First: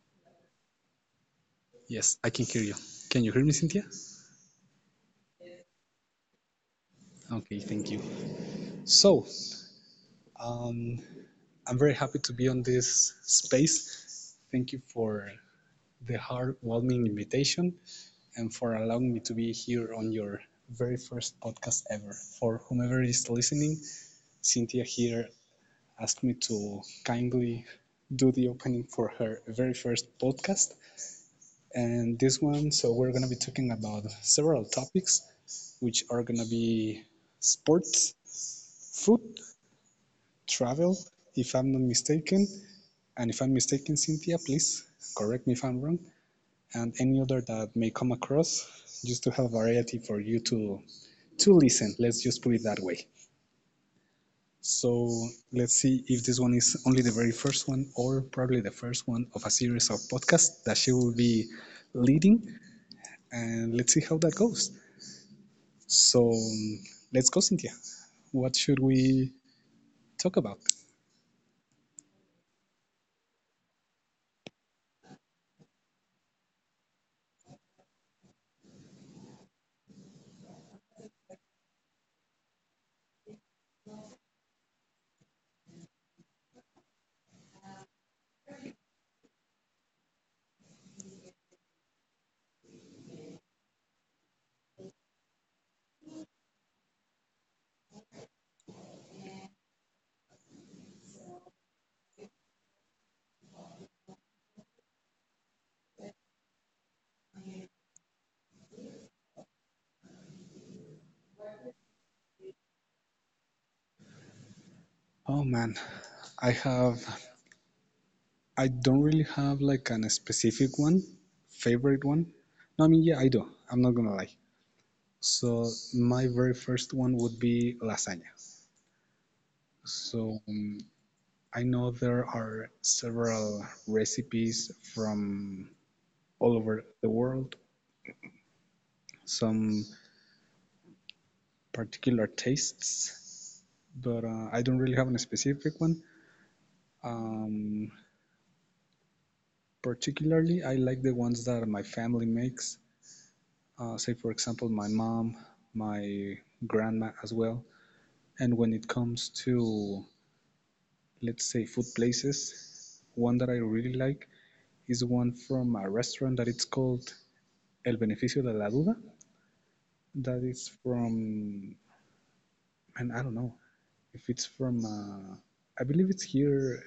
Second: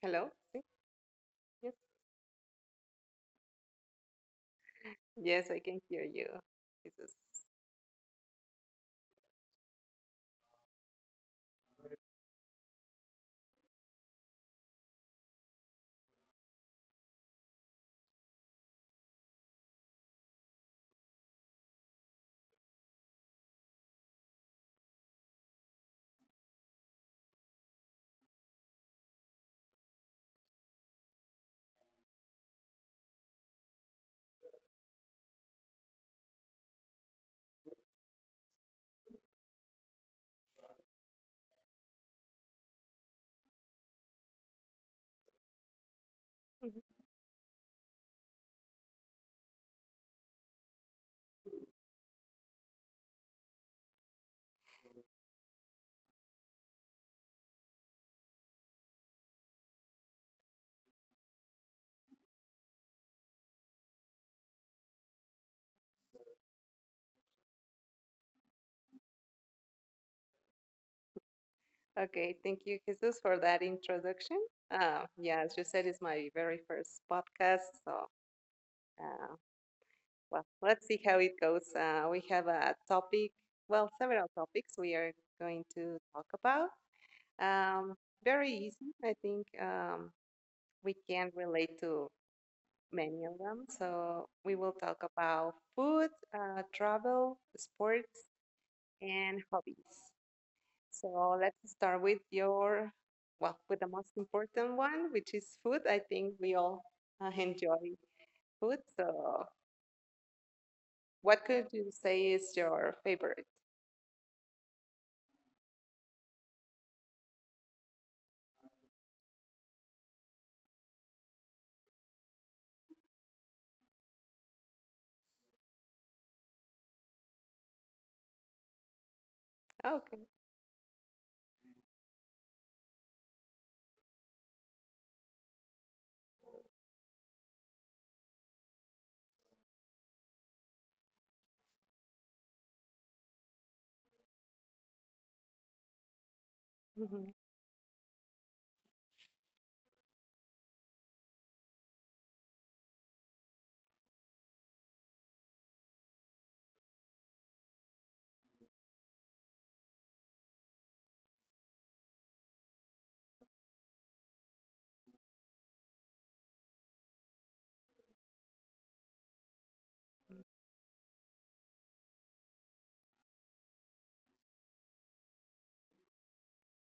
Hello? Sí. Yes. Yes, I can hear you. Can you hear me, Cynthia? Yes, I can hear you, Jesus. Okay, thank you. So, um, I'm very happy to be on this space. Thank you for the heartwarming invitation and for allowing me to be here on your very first podcast ever. For whomever is listening, Cynthia here asked me to kindly do the opening for her very first podcast. And this one. So we're going to be talking about several topics which are going to be sports, food, travel, if I'm not mistaken. And if I'm mistaken, Cynthia, please correct me if I'm wrong. And any other that may come across, just to have variety for you to listen, let's just put it that way. So let's see if this one is only the very first one, or probably the first one of a series of podcasts that she will be leading. And let's see how that goes. So um, let's go, Cynthia. What should we talk about? Okay, thank you, Jesus, for that introduction. Yeah, as you said, it's my very first podcast. So, uh, well, let's see how it goes. We have a topic, well, several topics we are going to talk about. Um, Very easy, I think we can relate to many of them. So, we will talk about food, travel, sports, and hobbies. So let's start with your, well, with the most important one, which is food. I think we all enjoy food. So what could you say is your favorite? Oh man, I have, I don't really have like an specific one, favorite one. No, I mean, yeah, I do. I'm not gonna lie. So my very first one would be lasagna. Okay. So um, I know there are several recipes from all over the world, some particular tastes, but I don't really have a specific one. Mhm. Um, Particularly, I like the ones that my family makes, say, for example, my mom, my grandma as well. And when it comes to, let's say, food places, one that I really like is one from a restaurant that it's called El Beneficio de la Duda. That is from, and I don't know if it's from, I believe it's here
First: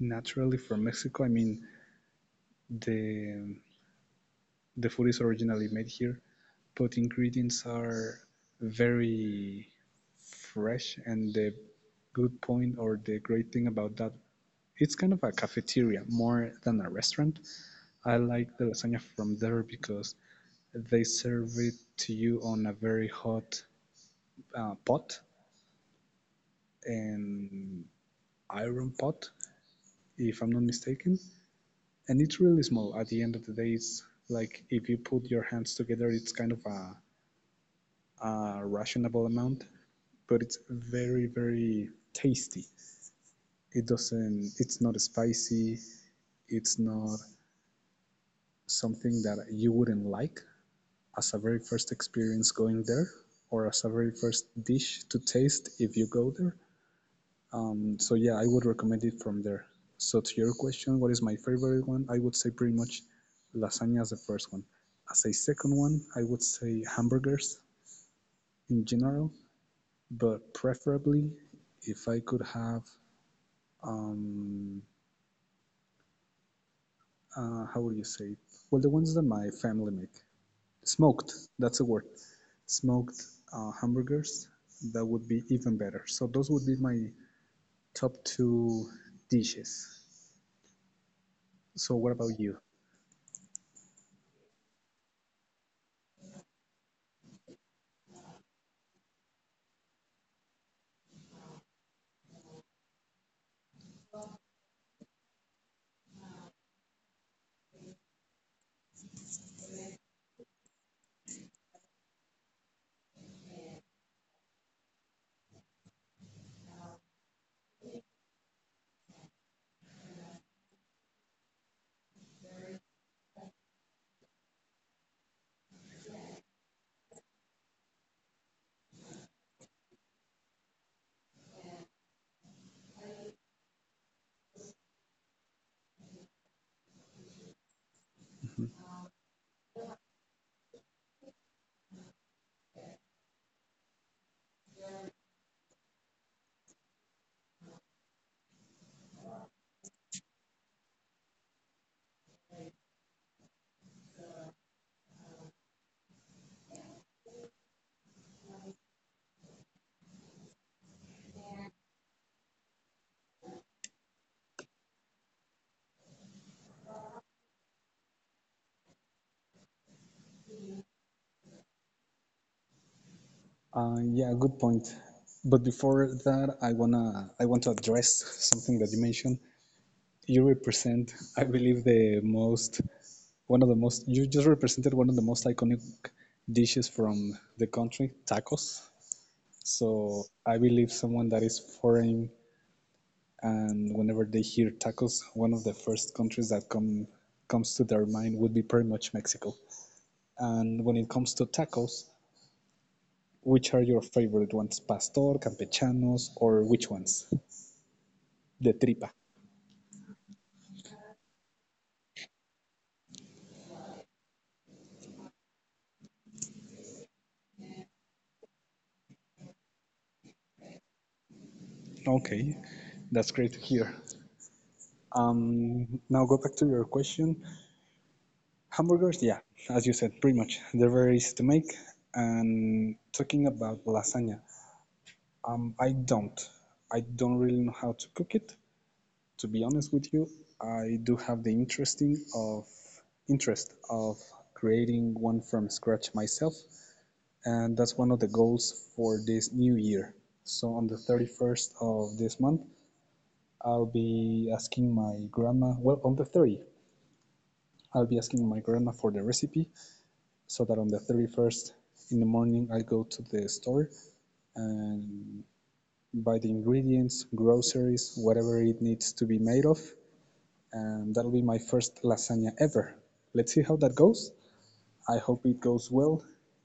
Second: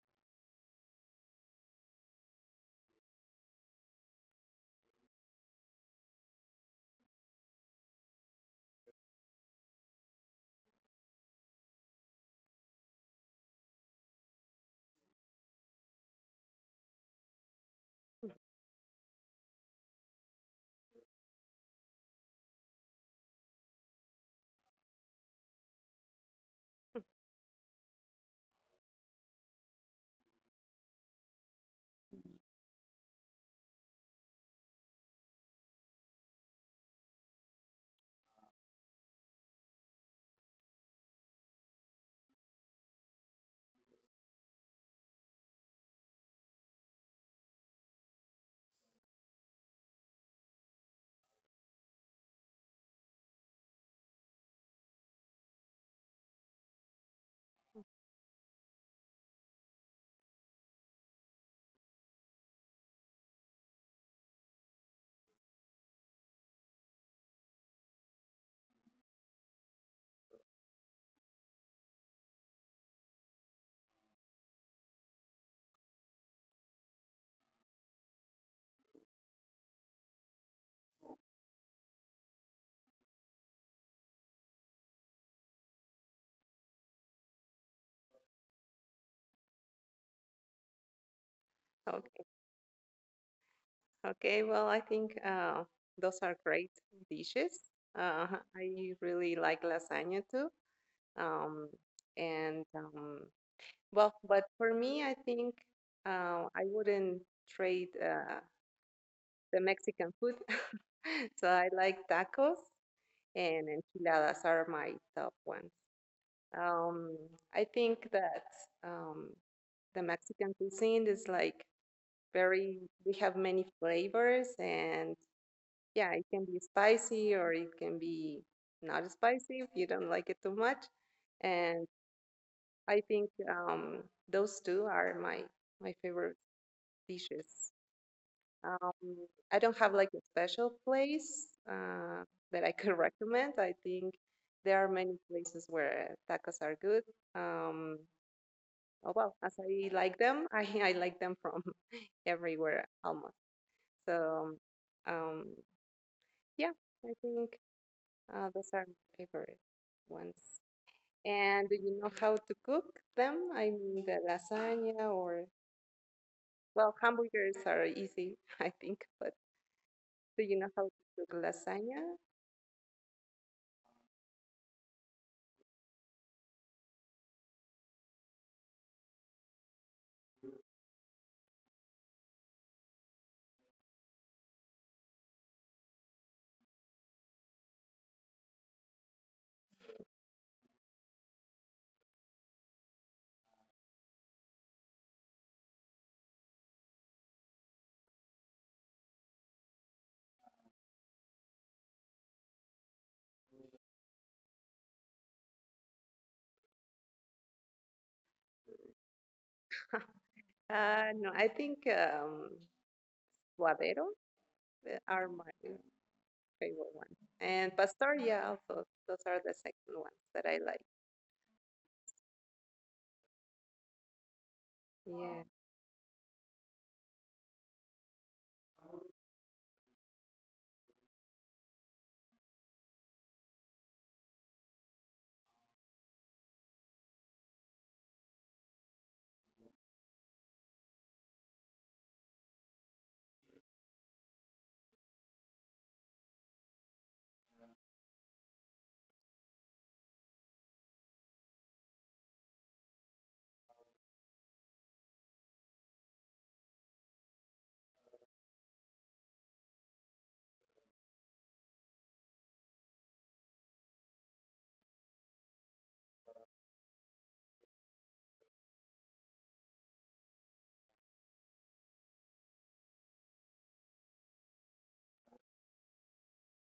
naturally from Mexico. I mean, the the food is originally made here, but ingredients are very fresh. And the good point or the great thing about that, it's kind of a cafeteria more than a restaurant. I like the lasagna from there because they serve it to you on a very hot pot, an iron pot, if I'm not mistaken. And it's really small. At the end of the day, it's like if you put your hands together, it's kind of a rationable amount, but it's very, very tasty. It's not spicy, it's not something that you wouldn't like as a very first experience going there, or as a very first dish to taste if you go there. So, yeah, I would recommend it from there. So, to your question, what is my favorite one? I would say pretty much lasagna as the first one. As a second one, I would say hamburgers in general. But preferably if I could have, um, how would you say? It? Well, the ones that my family make, smoked. That's the word, smoked hamburgers. That would be even better. So those would be my top two dishes. So what Okay. about you? Okay, well, I think those are great dishes. Uh, I really like lasagna too. Um, and, well, but for me, I think I wouldn't trade the Mexican food. So I like tacos and enchiladas are my top ones. Um, I think that um, the Mexican cuisine is like very, we have many flavors, and yeah, it can be spicy or it can be not spicy if you don't like it too much. And I think those two are my favorite dishes. Um, Mm-hmm. I don't have like a special place that I could recommend. I think there are many places where tacos are good. Um, oh well, as I like them, I like them from everywhere almost. So um, yeah, I think those are my favorite ones. And do you know how to cook them? I mean, the lasagna or well, hamburgers are easy, I think, but do you know how to cook lasagna? Yeah, good point. But before that, I want to address something that you mentioned. You represent, I believe, one of the most, you just represented one of the most iconic dishes from the country, tacos. So I believe someone that is foreign and whenever they hear tacos, one of the first countries that comes to their mind would be pretty much Mexico. And when it comes to tacos, which are your favorite ones? Pastor, campechanos, or which ones? The tripa. No, I think Guadero are my favorite one, and Pastoria also. Those are the second ones that I like. Okay, that's great to hear. Yeah. Now go back to your question. Hamburgers, yeah, as you said, pretty much. They're very easy to make. And talking about lasagna, um, I don't. I don't really know how to cook it. To be honest with you, I do have the interest of creating one from scratch myself, and that's one of the goals for this new year. So on the 31st of this month, I'll be asking my grandma, well, on the 30th, I'll be asking my grandma for the recipe so that on the 31st in the morning I go to the store and buy the ingredients, groceries, whatever it needs to be made of, and that'll be my first lasagna ever. Let's see how that goes. I hope it goes well,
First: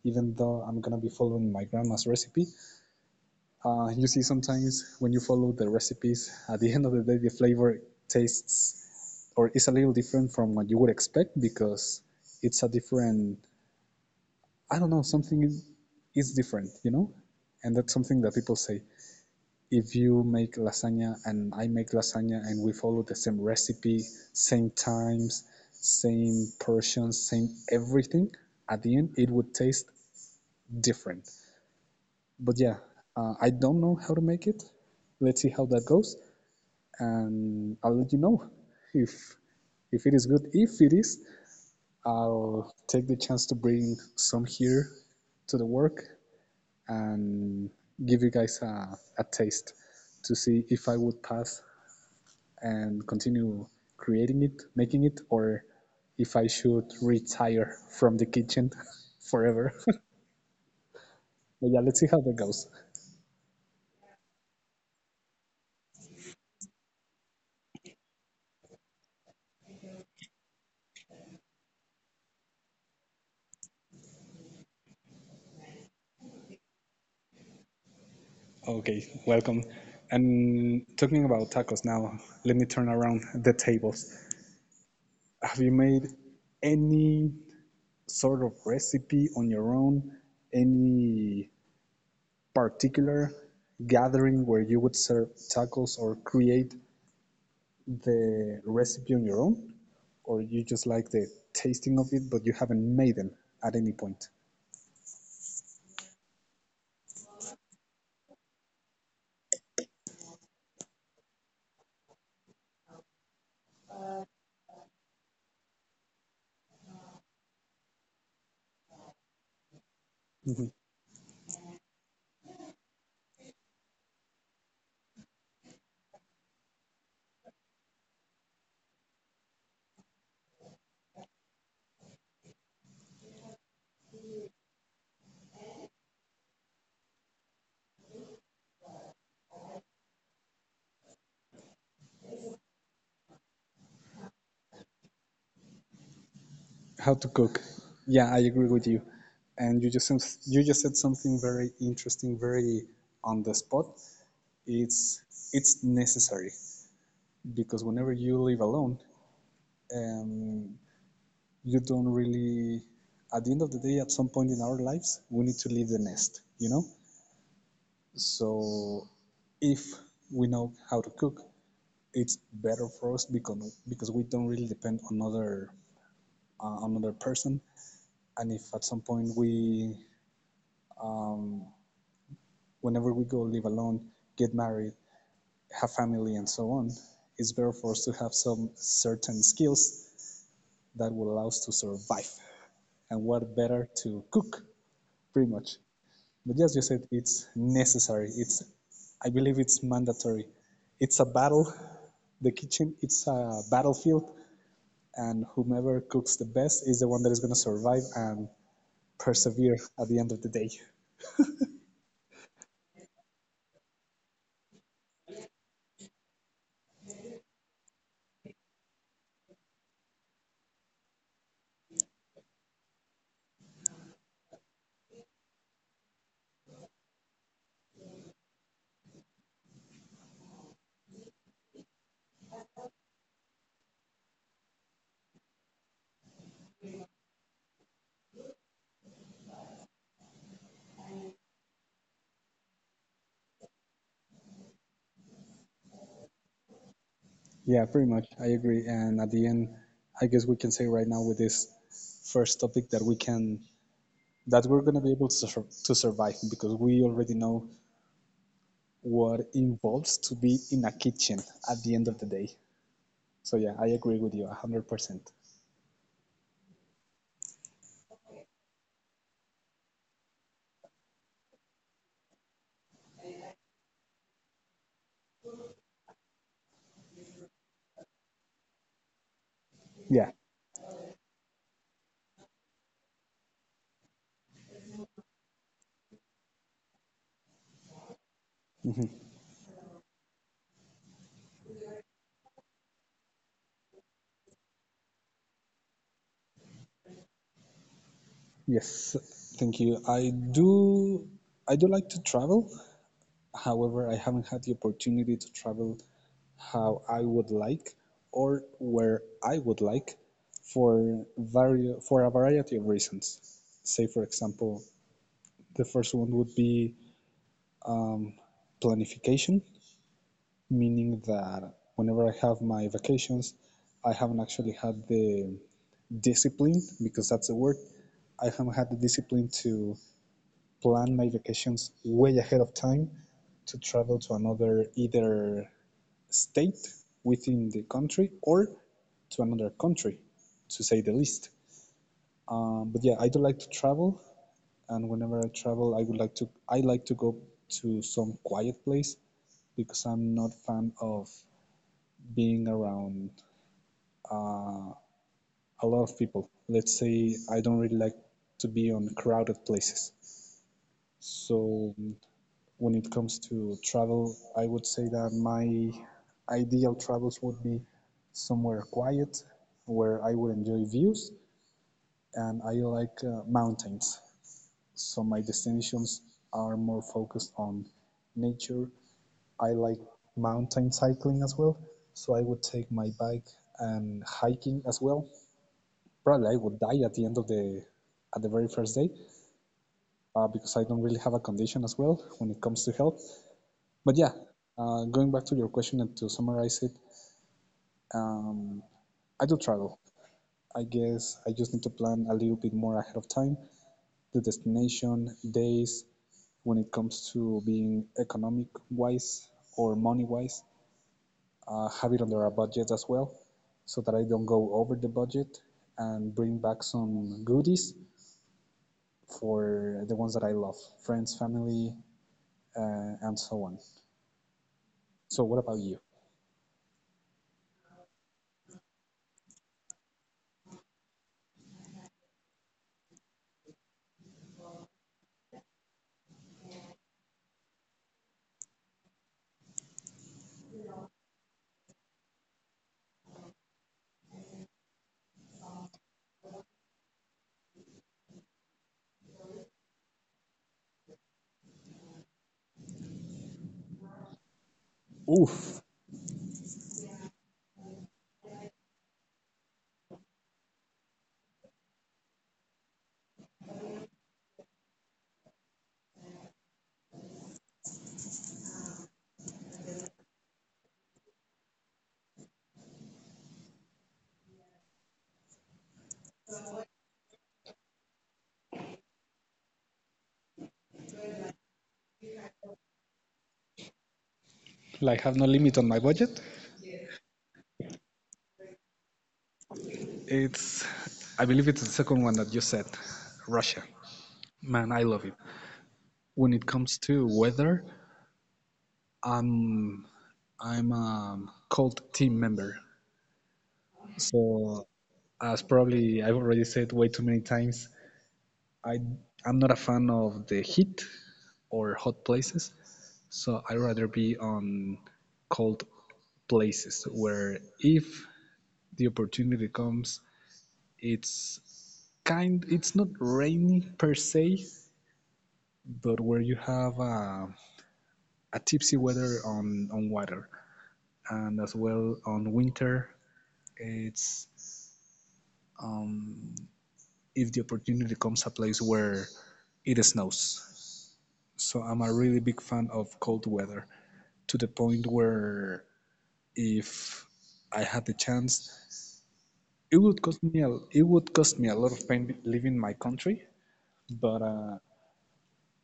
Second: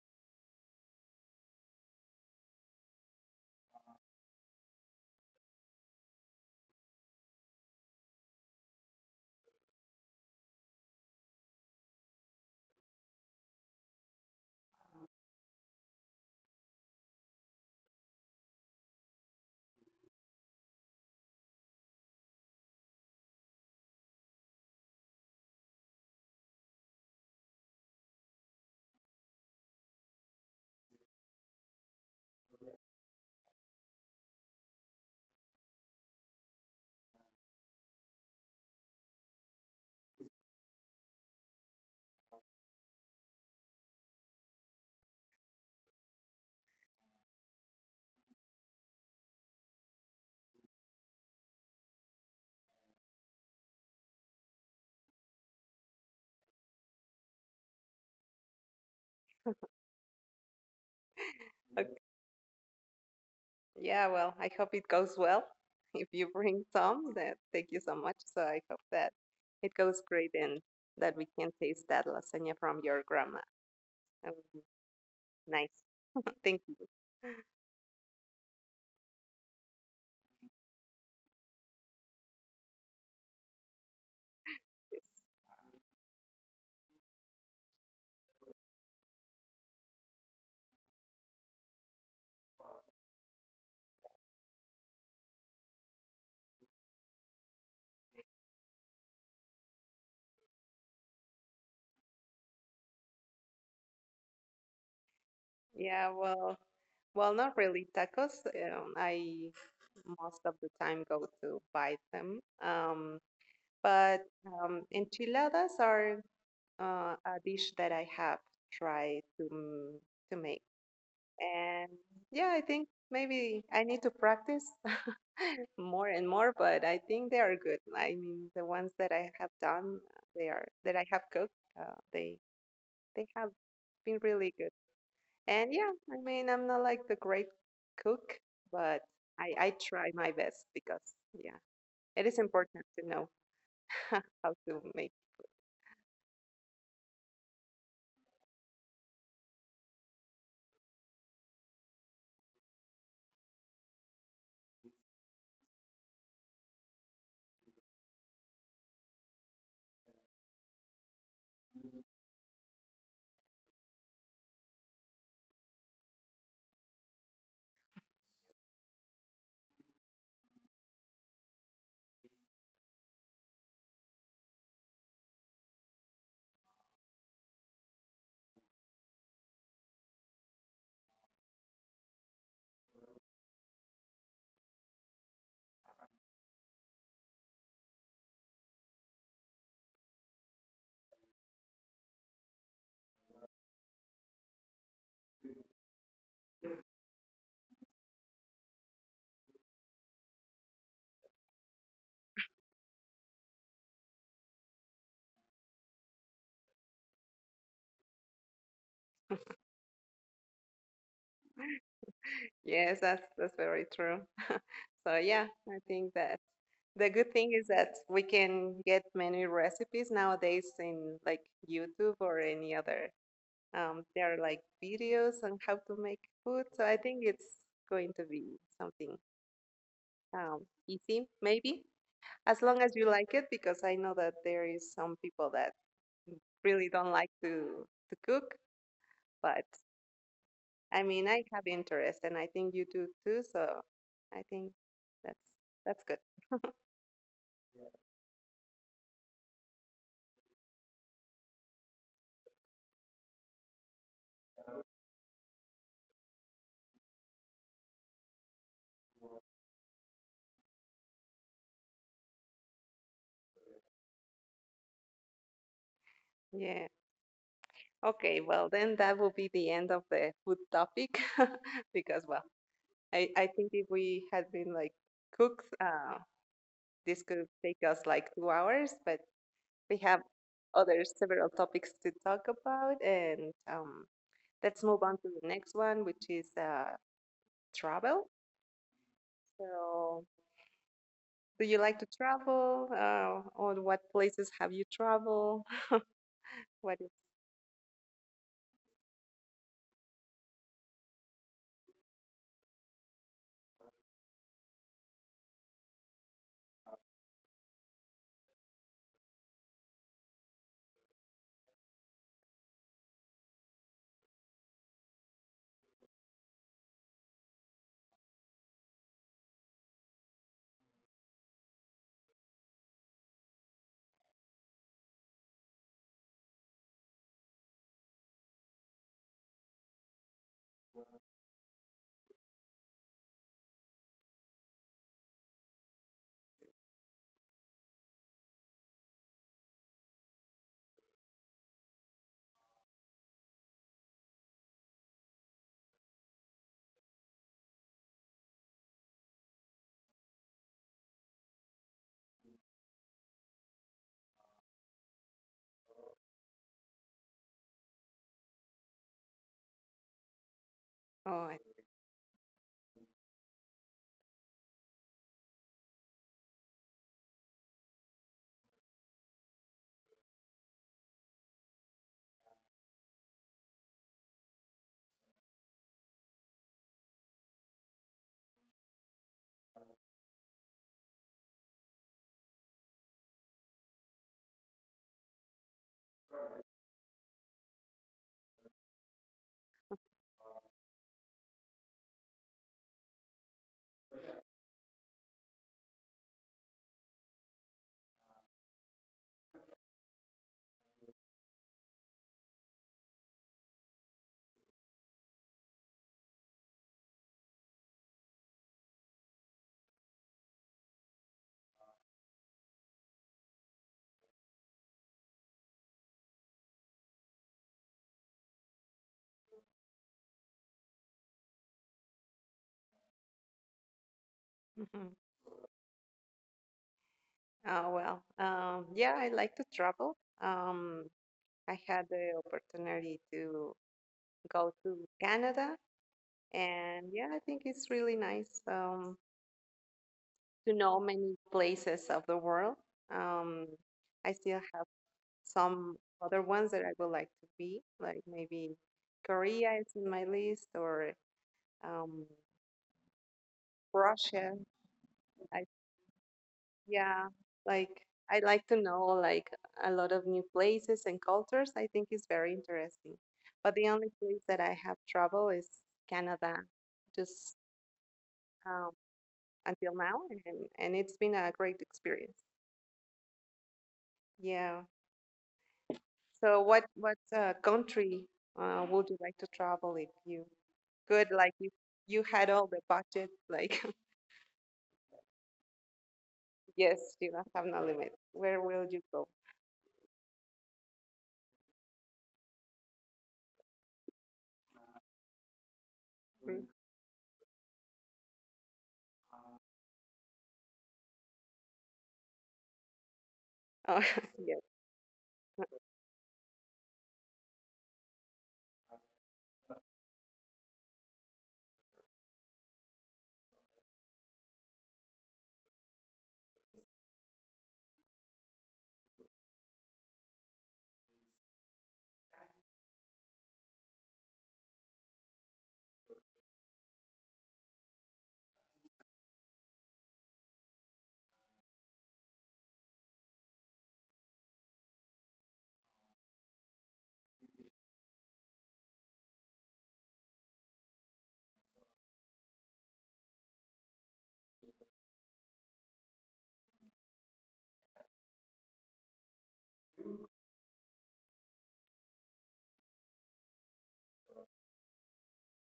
even though I'm gonna be following my grandma's recipe. You see, sometimes when you follow the recipes, at the end of the day, the flavor tastes or is a little different from what you would expect because it's a different I don't know, something is different, you know? And that's something that people say. If you make lasagna and I make lasagna and we follow the same recipe, same times, same portions, same everything, at the end it would taste different. But yeah, I don't know how to make it. Let's see how that goes, and I'll let you know if if it is good. If it is, I'll take the chance to bring some here to the work and give you guys a taste to see if I would pass and continue creating it, making it, or if I should retire from the kitchen forever. But yeah, Okay. let's see how that goes. Yeah, well, I hope it goes well. If you bring some, that thank you so much. So I hope that it goes great and that we can taste that lasagna from your grandma. That would be nice. Thank you. Okay, welcome. And talking about tacos now, let me turn around the tables. Have you made any sort of recipe on your own? Any particular gathering where you would serve tacos or create the recipe on your own, or you just like the tasting of it, but you haven't made them at any point? Yeah. Well, not really tacos. I most of the time go to buy them. But enchiladas are a dish that I have tried to make. Mm-hmm. And yeah, I think maybe I need to practice more and more, but I think they are good. I mean, the ones that I have done, they are that I have cooked, they have been really good. And yeah, I mean, I'm not like the great cook, but I try my best because yeah, it is important to know how to make. How to cook? Yeah, I agree with you. And you just said something very interesting, very on the spot. It's it's necessary because whenever you live alone, um, you don't really. At the end of the day, at some point in our lives, we need to leave the nest. You know, so if we know how to cook, it's better for us because we don't really depend on other another person. And if at some point whenever we go live alone, get married, have family, and so on, it's better for us to have some certain skills that will allow us to survive. And what better to cook, pretty much. But as you said, it's necessary. I believe it's mandatory. It's a battle. It's a battlefield, and whomever cooks the best is the one that is going to survive and persevere at the end of the day. Yes, that's very true. So yeah, I think that the good thing is that we can get many recipes nowadays in like YouTube or any other. There are like videos on how to make food, so I think it's going to be something easy, maybe as long as you like it, because I know that there is some people that really don't like to cook, but I mean, I have interest, and I think you do too. So I think that's that's good. Yeah, pretty much. I agree. And at the end, I guess we can say right now with this first topic that we can that we're going to be able to, to survive because we already know what involves to be in a kitchen at the end of the day. So yeah, I agree with you 100%. Yeah. Okay, well, then that will be the end of the food topic because, well, I think if we had been like cooks, this could take us like 2 hours, but we have Yeah. other several topics to talk about. And let's move on to the next one, which is travel. Hmm. So, do you like to travel? Or what places have you traveled? What is, Yes. Thank you. I do. I do like to travel. However, I haven't had the opportunity to travel how I would like or where I would like for for a variety of reasons. Say, for example, the first one would be planification, meaning that whenever I have my vacations, I haven't actually had the discipline, because that's the word, I haven't had the discipline to plan my vacations way ahead of time to travel to another either state within the country or to another country, to say the least. But yeah, I do like to travel, and whenever I travel, I like to go to some quiet place because I'm not fan of being around uh, a lot of people. Let's say I don't really like to be on crowded places. oh, I- So when it comes to travel, I would say that my ideal travels would be somewhere quiet where I would enjoy views and I like mountains. So my destinations are more focused on nature. I like mountain cycling as well. So I would take my bike, and hiking as well. Probably I would die at the end of the at the very first day because I don't really have a condition as well when it comes to health. But yeah, going back to your question and to summarize it, I do travel. I guess I just need to plan a little bit more ahead of time the destination, days, when it comes to being economic wise or money wise, have it under a budget as well, so that I don't go over the budget and bring back some goodies for the ones that I love, friends, family, and so on. Mhm. So, what about you? Well, yeah, I like to travel. I had the opportunity to go to Canada, and yeah, I think it's really nice to know many places of the world. Um, I still have some other ones that I would like to be, like maybe Korea is in my list, or um, Russia. I Oof, Yeah, like I like to know like a lot of new places and cultures. I think it's very interesting. But the only place that I have trouble is Canada, just um, until now, and it's been a great experience. Yeah. So what country would you like to travel if you could? Like if you had all the budget, like like have no limit on my budget? yes, you don't have no limit. Where will you go? It's, I believe it's the second one that you said, Russia. Man, I love it. When it Mm. comes to weather, I'm, I'm a cold team member. Oh, yes. So, as probably I've already said way too many times, I, I'm not a fan of the heat or hot places. So, I'd rather be on cold places where if the opportunity comes, it's not rainy per se, but where you have a tipsy weather on water, and as well on winter it's if the opportunity comes a place where it snows. So I'm a really big fan of cold weather to the point where if I had the chance, it would cost me a lot of pain leaving my country. But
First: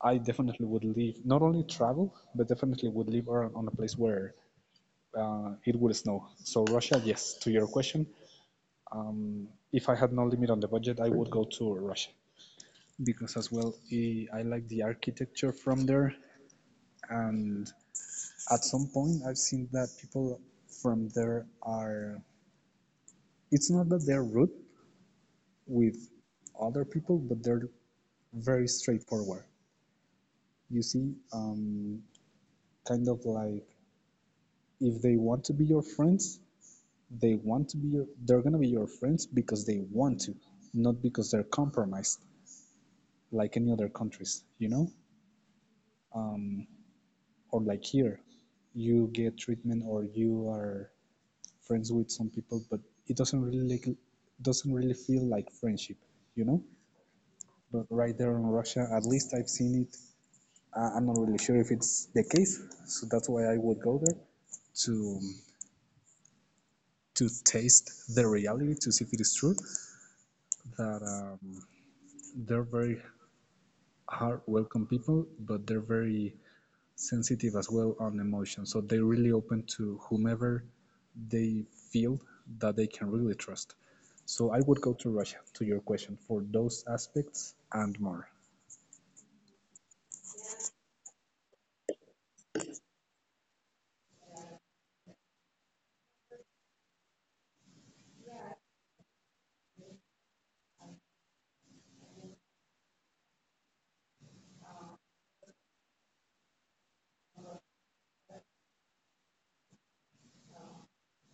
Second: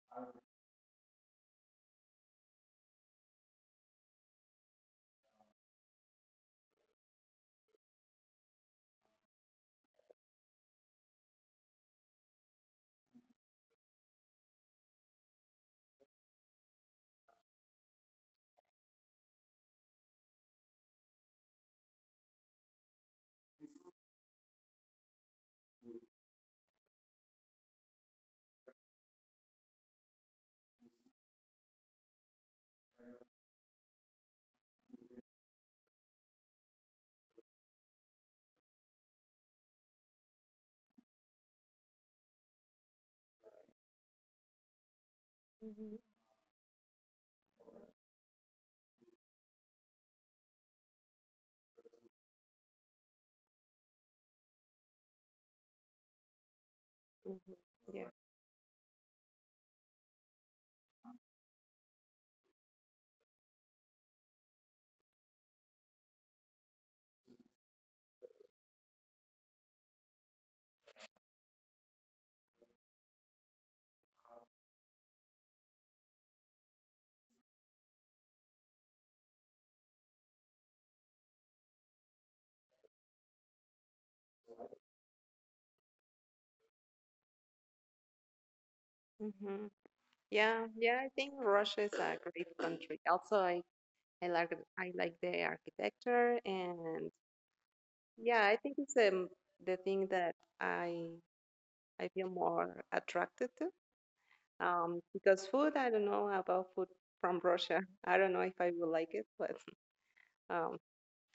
I definitely would live, not only travel, but definitely would live around on a place where it would snow. So Russia, yes. To your question, if I had no limit on the budget, I would go to Russia because as well I like the architecture from there, and at some point I've seen that people from there are. It's not that they're rude with other people, but they're very straightforward. You see, kind of like if they want to be your friends, they're gonna be your friends because they want to, not because they're compromised. Like any other countries, you know, Hmm. or like here, you get treatment or you are friends with some people, but it doesn't really like, doesn't really feel like friendship, you know. Hmm. But Yeah. right there in Russia, at least I've seen it. I'm not really sure if it's the case, so that's why I would go there to to taste the reality, to see if it is true that they're very hard welcome people, but they're very sensitive as well on emotion. So they're really open to whomever they feel that they can really trust. So I would go to Russia to your question for those aspects and more. Hmm. Yeah, yeah, I think Russia is a great country. Also, I like I like the architecture and yeah, I think it's the thing that I feel more attracted to. Because food, I don't know about food from Russia. I don't know if I will like it, but um,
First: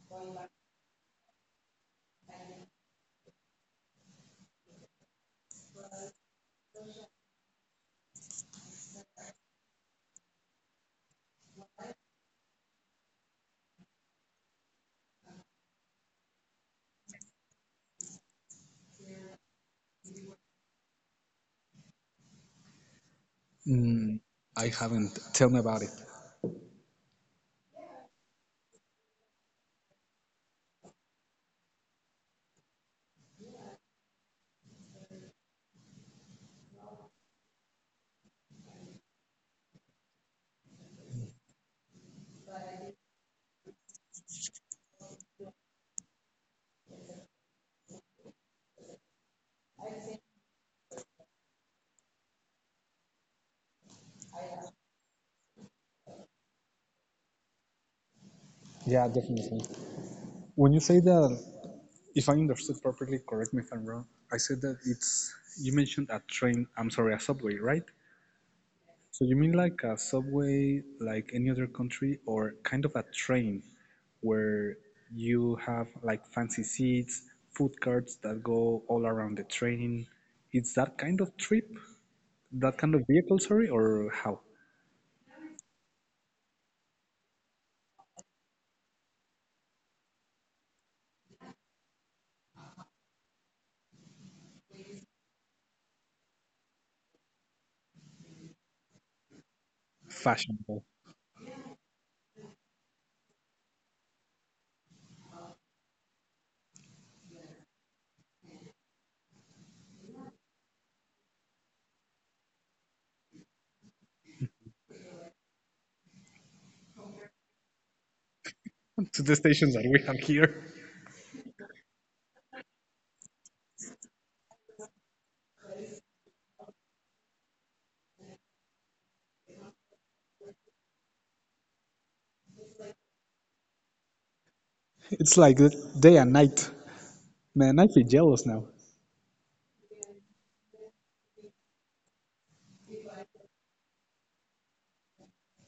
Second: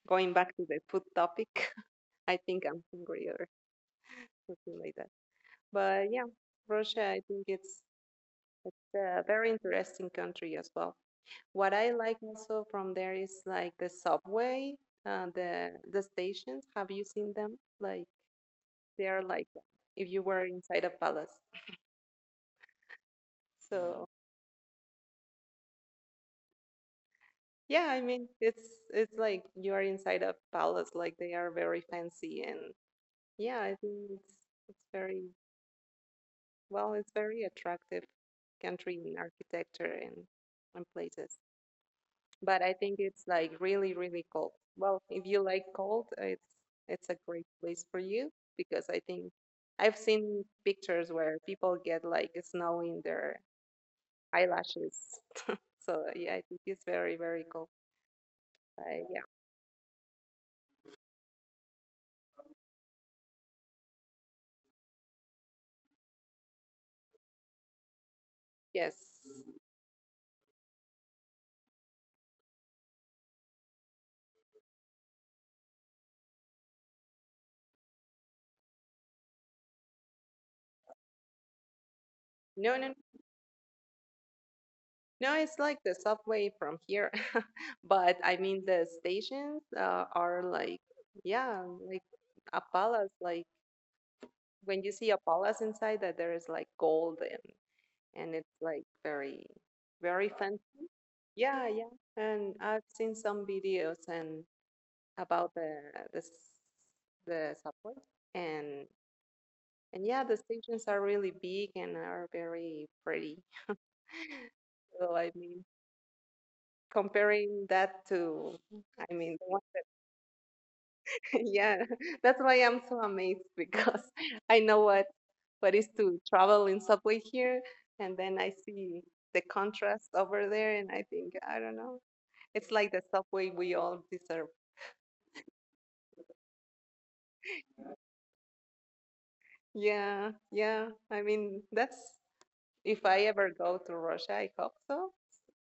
going back to the food topic, I think I'm hungry or something like that. But yeah, Russia, I think it's a very interesting country as well. What I like also from there is like the subway, the stations. Have you seen them? Like they are like if you were inside a palace. So Mm, I haven't. Tell me about it. yeah, I mean it's like you are inside a palace. Like they are very fancy and yeah, I think it's very well, it's very attractive country in architecture and places. But I think it's like really, really cold. Well, if you like cold, it's a great place for you because I think I've seen pictures where people get like snow in their eyelashes. So yeah, I think it's very, very cold. Yeah, Yeah. definitely. When you say that, if I understood properly, correct me if I'm wrong. I said that it's You mentioned a train. I'm sorry, a subway, right? Yes. So you mean like a subway, like any other country, or kind of a train where you have like fancy seats, food carts that go all around the train? It's that kind of trip, No, that kind no, of vehicle, sorry, or how no. It's like the subway from here, but I mean the stations are like yeah, like a palace. Like when you see a palace inside, that there is like gold and it's like very very fancy. fashionable Yeah, yeah. And I've seen some videos and about the s- the subway and and yeah, the stations are really big and are very pretty. So I mean, comparing that to, I to the mean, the one stations that we have here? that, yeah, that's why I'm so amazed because I know what is to travel in subway here, and then I see the contrast over there, and I think I don't know, it's like the subway we all deserve. It's like the day and night. Man, I feel jealous now. Yeah, yeah. I mean, that's if I ever go to Russia, I hope so.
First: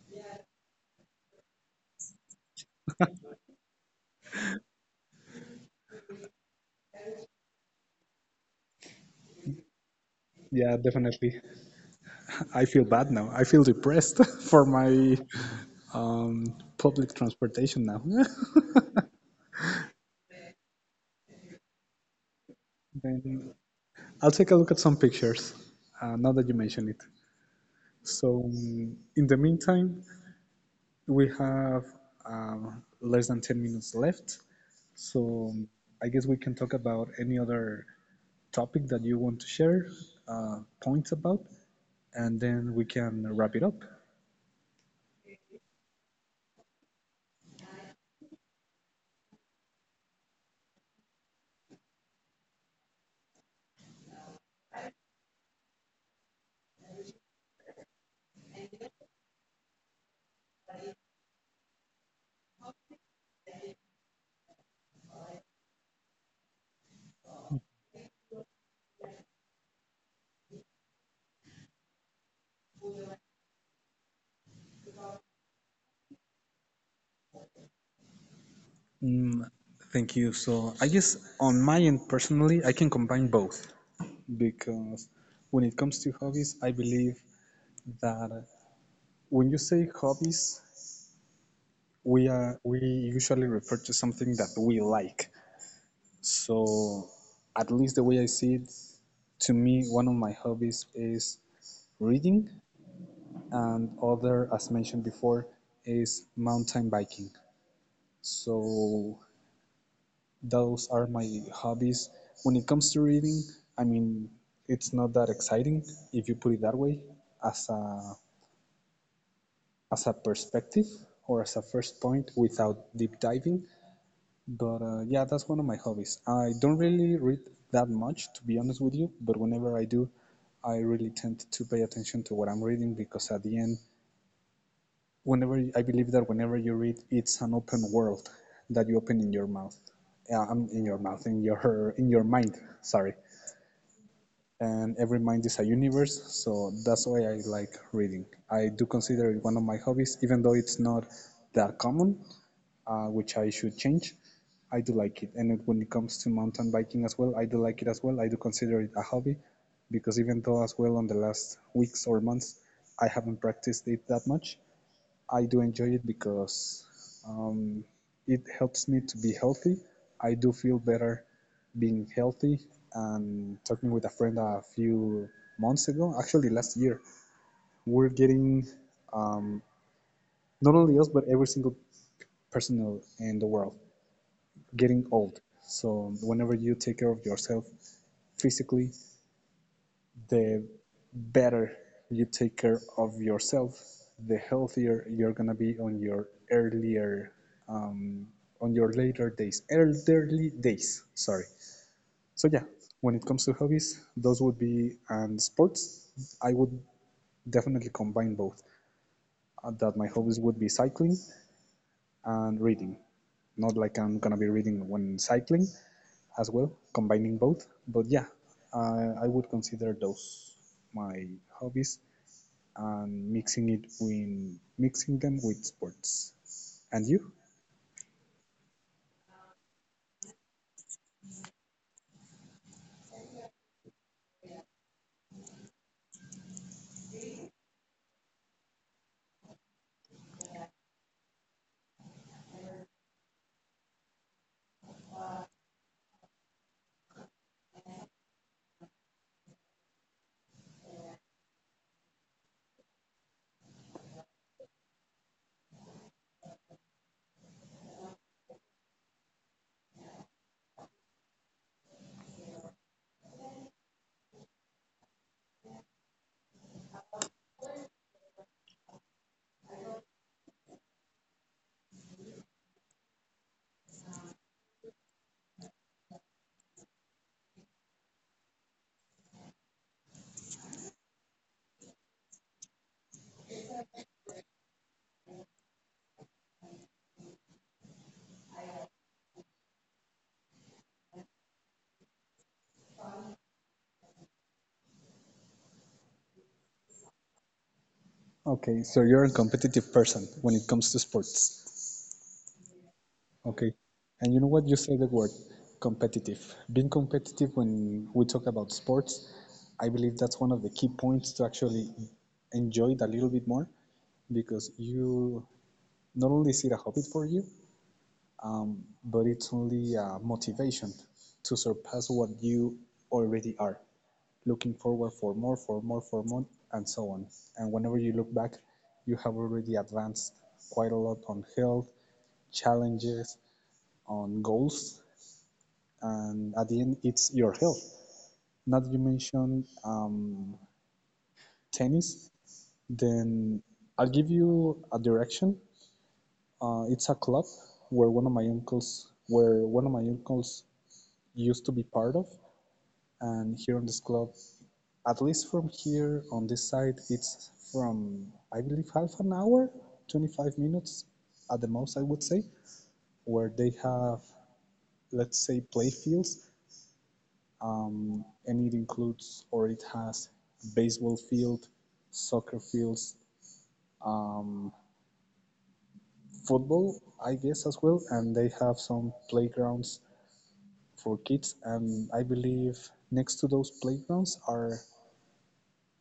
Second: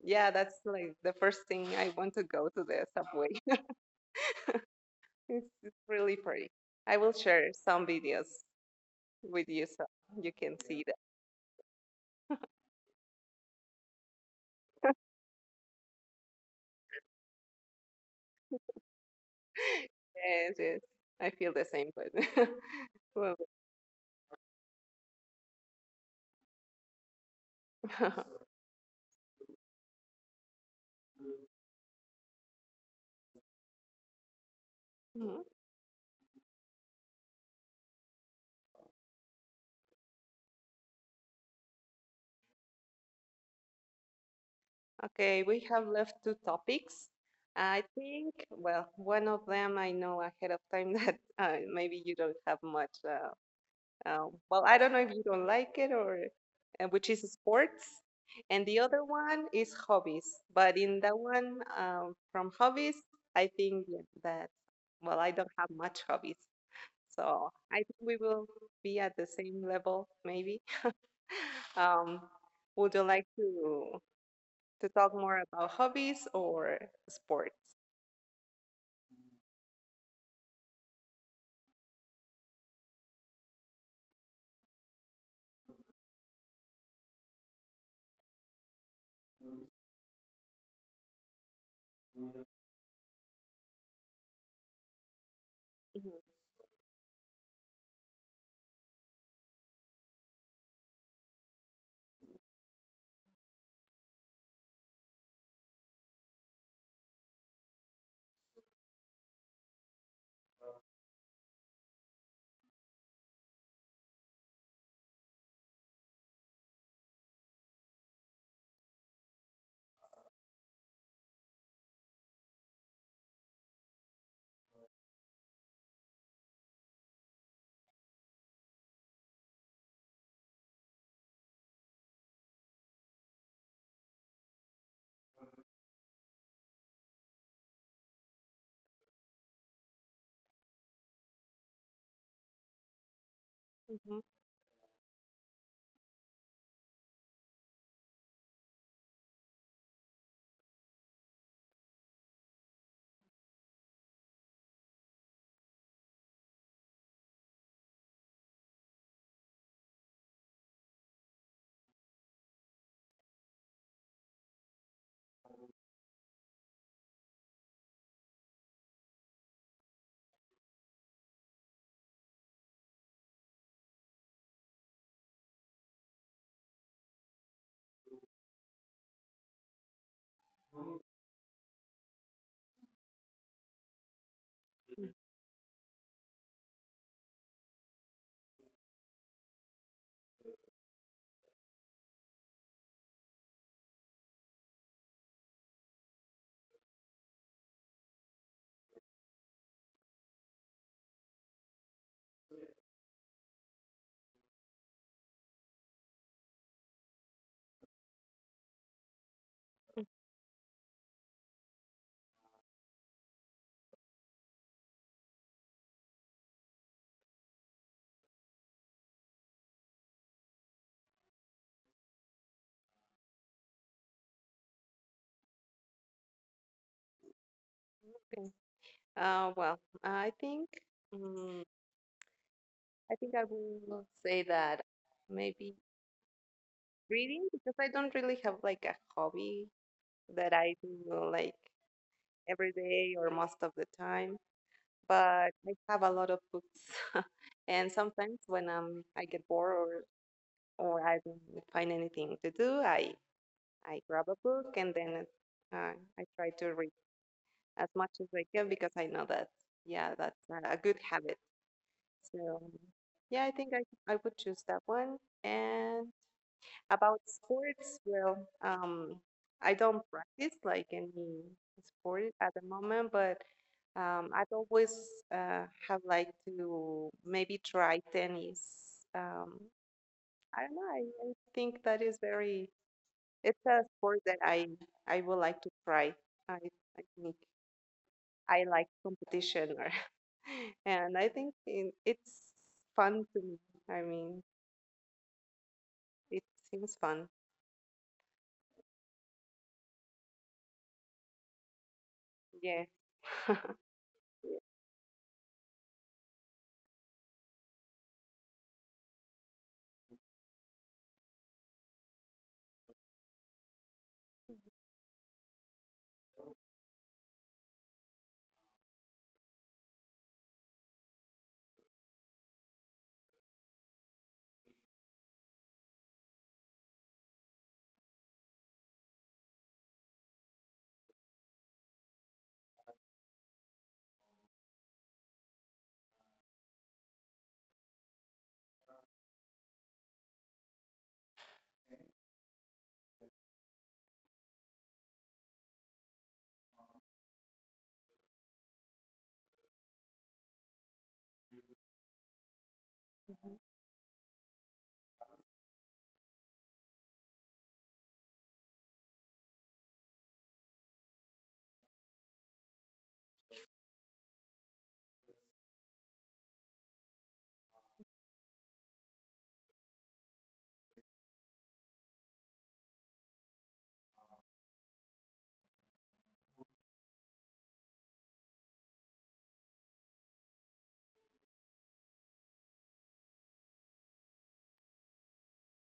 Yeah, that's like the first thing I want to go to the subway. It's really pretty. I will share some videos with you so you can Yeah, see that. definitely. I feel bad now. I feel depressed for my um, public transportation now. Yes, yes. I feel the same, but well, Then I'll take a look at some pictures now that you mention it. So, mm, in the meantime, we have less than 10 minutes left. mhm. So, I guess we can talk about any other topic that you want to share points about, and then we can wrap it up. Okay, we have left two topics. I think, well, one of them I know ahead of time that maybe you don't have much. Well, I don't know if you don't like it or which is sports. And the other one is hobbies. But in that one, from hobbies, I think that, well, I don't have much hobbies. So I think we will be at the same level, maybe. Um, would you like to? To talk more about hobbies or sports. Mm, thank you. So, I guess on my end personally, I can combine both because when it comes to hobbies, I believe that when you say hobbies, we usually refer to something that we like. Mm-hmm. So at least the way I see it, to me one of my hobbies is reading, and other as mentioned before is mountain biking. So those are my hobbies. When it comes to reading, I mean, it's not that exciting if you put it that way, as a perspective or as a first point without deep diving. But yeah, that's one of my hobbies. I don't really read that much, to be honest with you, but whenever I do, I really tend to pay attention to what I'm reading because at the end, whenever I believe that whenever you read, it's an open world that you open in your mouth. Yeah, I'm in your mouth, in your mind. Sorry. Mm-hmm. And every mind is a universe, so that's why I like reading. I do consider it one of my hobbies even though it's not that common. Which I should change. I do like it. And when it comes to mountain biking as well, I do like it as well, I do consider it a hobby because even though as well on the last weeks or months I haven't practiced it that much, I do enjoy it because um, it helps me to be healthy. I do feel better being healthy. And talking with a friend a few months ago, actually last year, we're getting, not only us but every single person in the world, getting old. So whenever you take care of yourself physically, the better you take care of yourself, the healthier you're gonna be on your earlier, um, on your later days, elderly days. Sorry. So yeah, when it comes to hobbies, those would be, and sports, I would definitely combine both. That my hobbies would be cycling and reading. Not like I'm gonna be reading when cycling as well, combining both. But yeah, I would consider those my hobbies, and mixing them with sports. And you? Okay. Well, I think mm I think I will say that maybe reading because I don't really have like a hobby that I do like every day or most of the time. But I have a lot of books, and sometimes when I get bored or I don't find anything to do, I grab a book and then uh, I try to read. As much as I can because I know that, yeah, that's a good habit. So, yeah, I think I would choose that one. And about sports, well, um, I don't practice like any sport at the moment, but I've always have like to maybe try tennis. Um, I don't know. I think that is very. It's a sport that I would like to try. I I think. I like competition or and I think in, it's fun to me. I mean, it seems fun. Okay, so you're a competitive person when it comes to sports. Yeah. Okay, and you know what? You say the word competitive. Being competitive when we talk about sports, I believe that's one of the key points to actually enjoy it a little bit more because you not only see it a hobby for you, but it's only a motivation to surpass what you already are, looking forward for more, for more and so on. And whenever you look back, you have already advanced quite a lot on health, challenges, on goals, and at the end it's your health. Now that you mentioned tennis, then I'll give you a direction. It's a club where one of my uncles used to be part of. And here on this club, at least from here on this side, it's from, I believe, half an hour, 25 minutes at the most, I would say, where they have, let's say, play fields. And it includes, or it has, baseball field, soccer fields, football, I guess, as well. And they have some playgrounds for kids. And I believe next to those playgrounds are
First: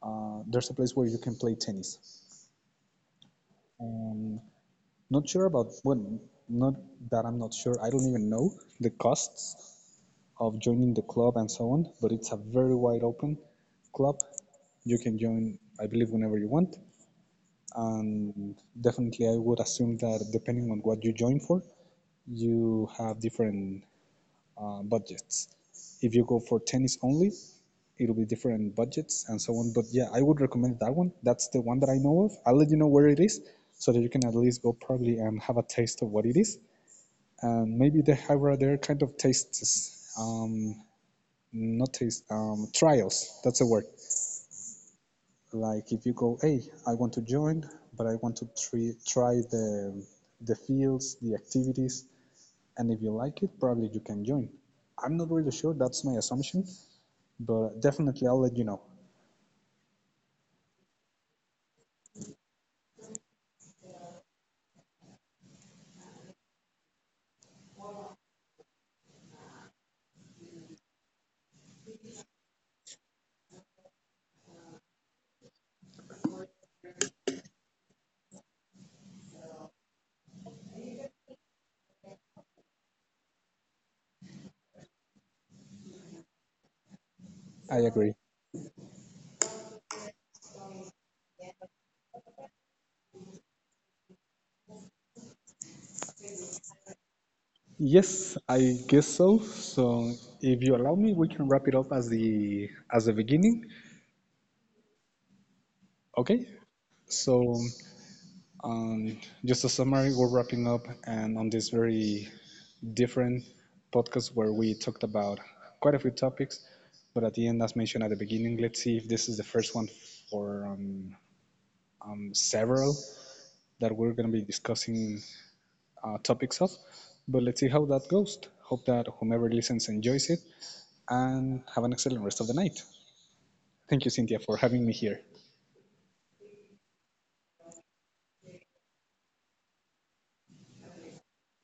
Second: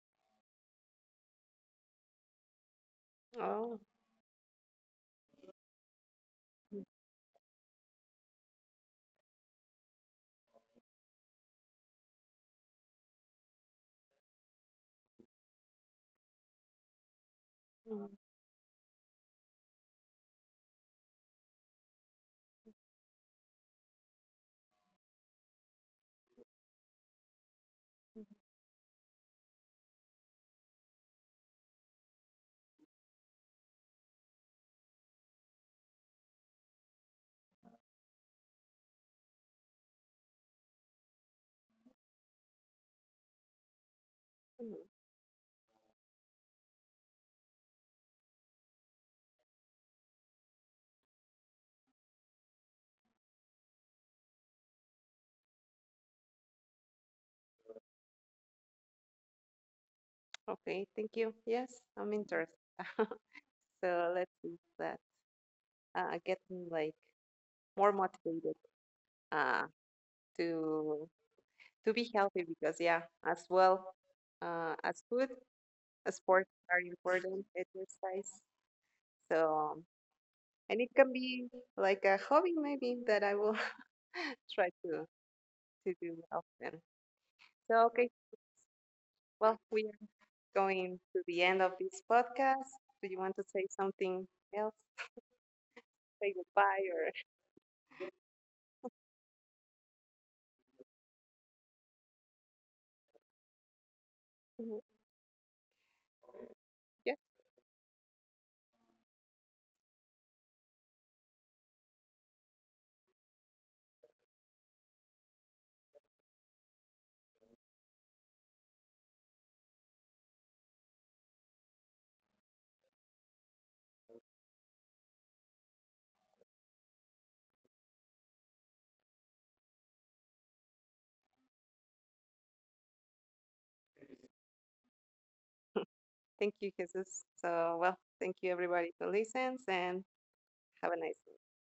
There's a place where you can play tennis. Oh, Um, Not sure about, well, not that I'm not sure. I don't even know the costs of joining the club and so on. But it's a very wide open club. You can join, I believe, whenever you want. mm, And definitely, I would assume that depending on what you join for, you have different budgets. If you go for tennis only, it'll be different budgets and so on. But yeah, I would recommend that one. That's the one that I know of. I'll let you know where it is so that you can at least go probably and have a taste of what it is. And maybe they have other kind of tastes, not taste, trials. That's the word. mm. Like if you go, hey, I want to join, but I want to try, the the fields, the activities, and if you like it, probably you can join. I'm not really sure. That's my assumption, but definitely I'll let you know. Okay, thank you. Yes, I'm interested. So let's see that get like more motivated uh, to to be healthy because yeah, as well as food, sports are important exercise. So and it can be like a hobby maybe that I will try to do often. I So, okay, agree. well, we are going to the end of this podcast. Do you want to say something else? Say goodbye or Yes, I guess so. So if you allow me, we can wrap it up as the beginning. Okay. yeah. So Um, just a summary, we're wrapping up, and on this very different podcast where we talked about quite a few topics, but at the end, as mentioned at the beginning, let's see if this is the first one for several that we're going to be discussing topics of. But let's see how that goes. Hope that whomever listens enjoys it, and have an excellent rest of the night. Thank you, Cynthia, for having me here. Thank you, Jesus. So well, thank you everybody who listens and have a nice day.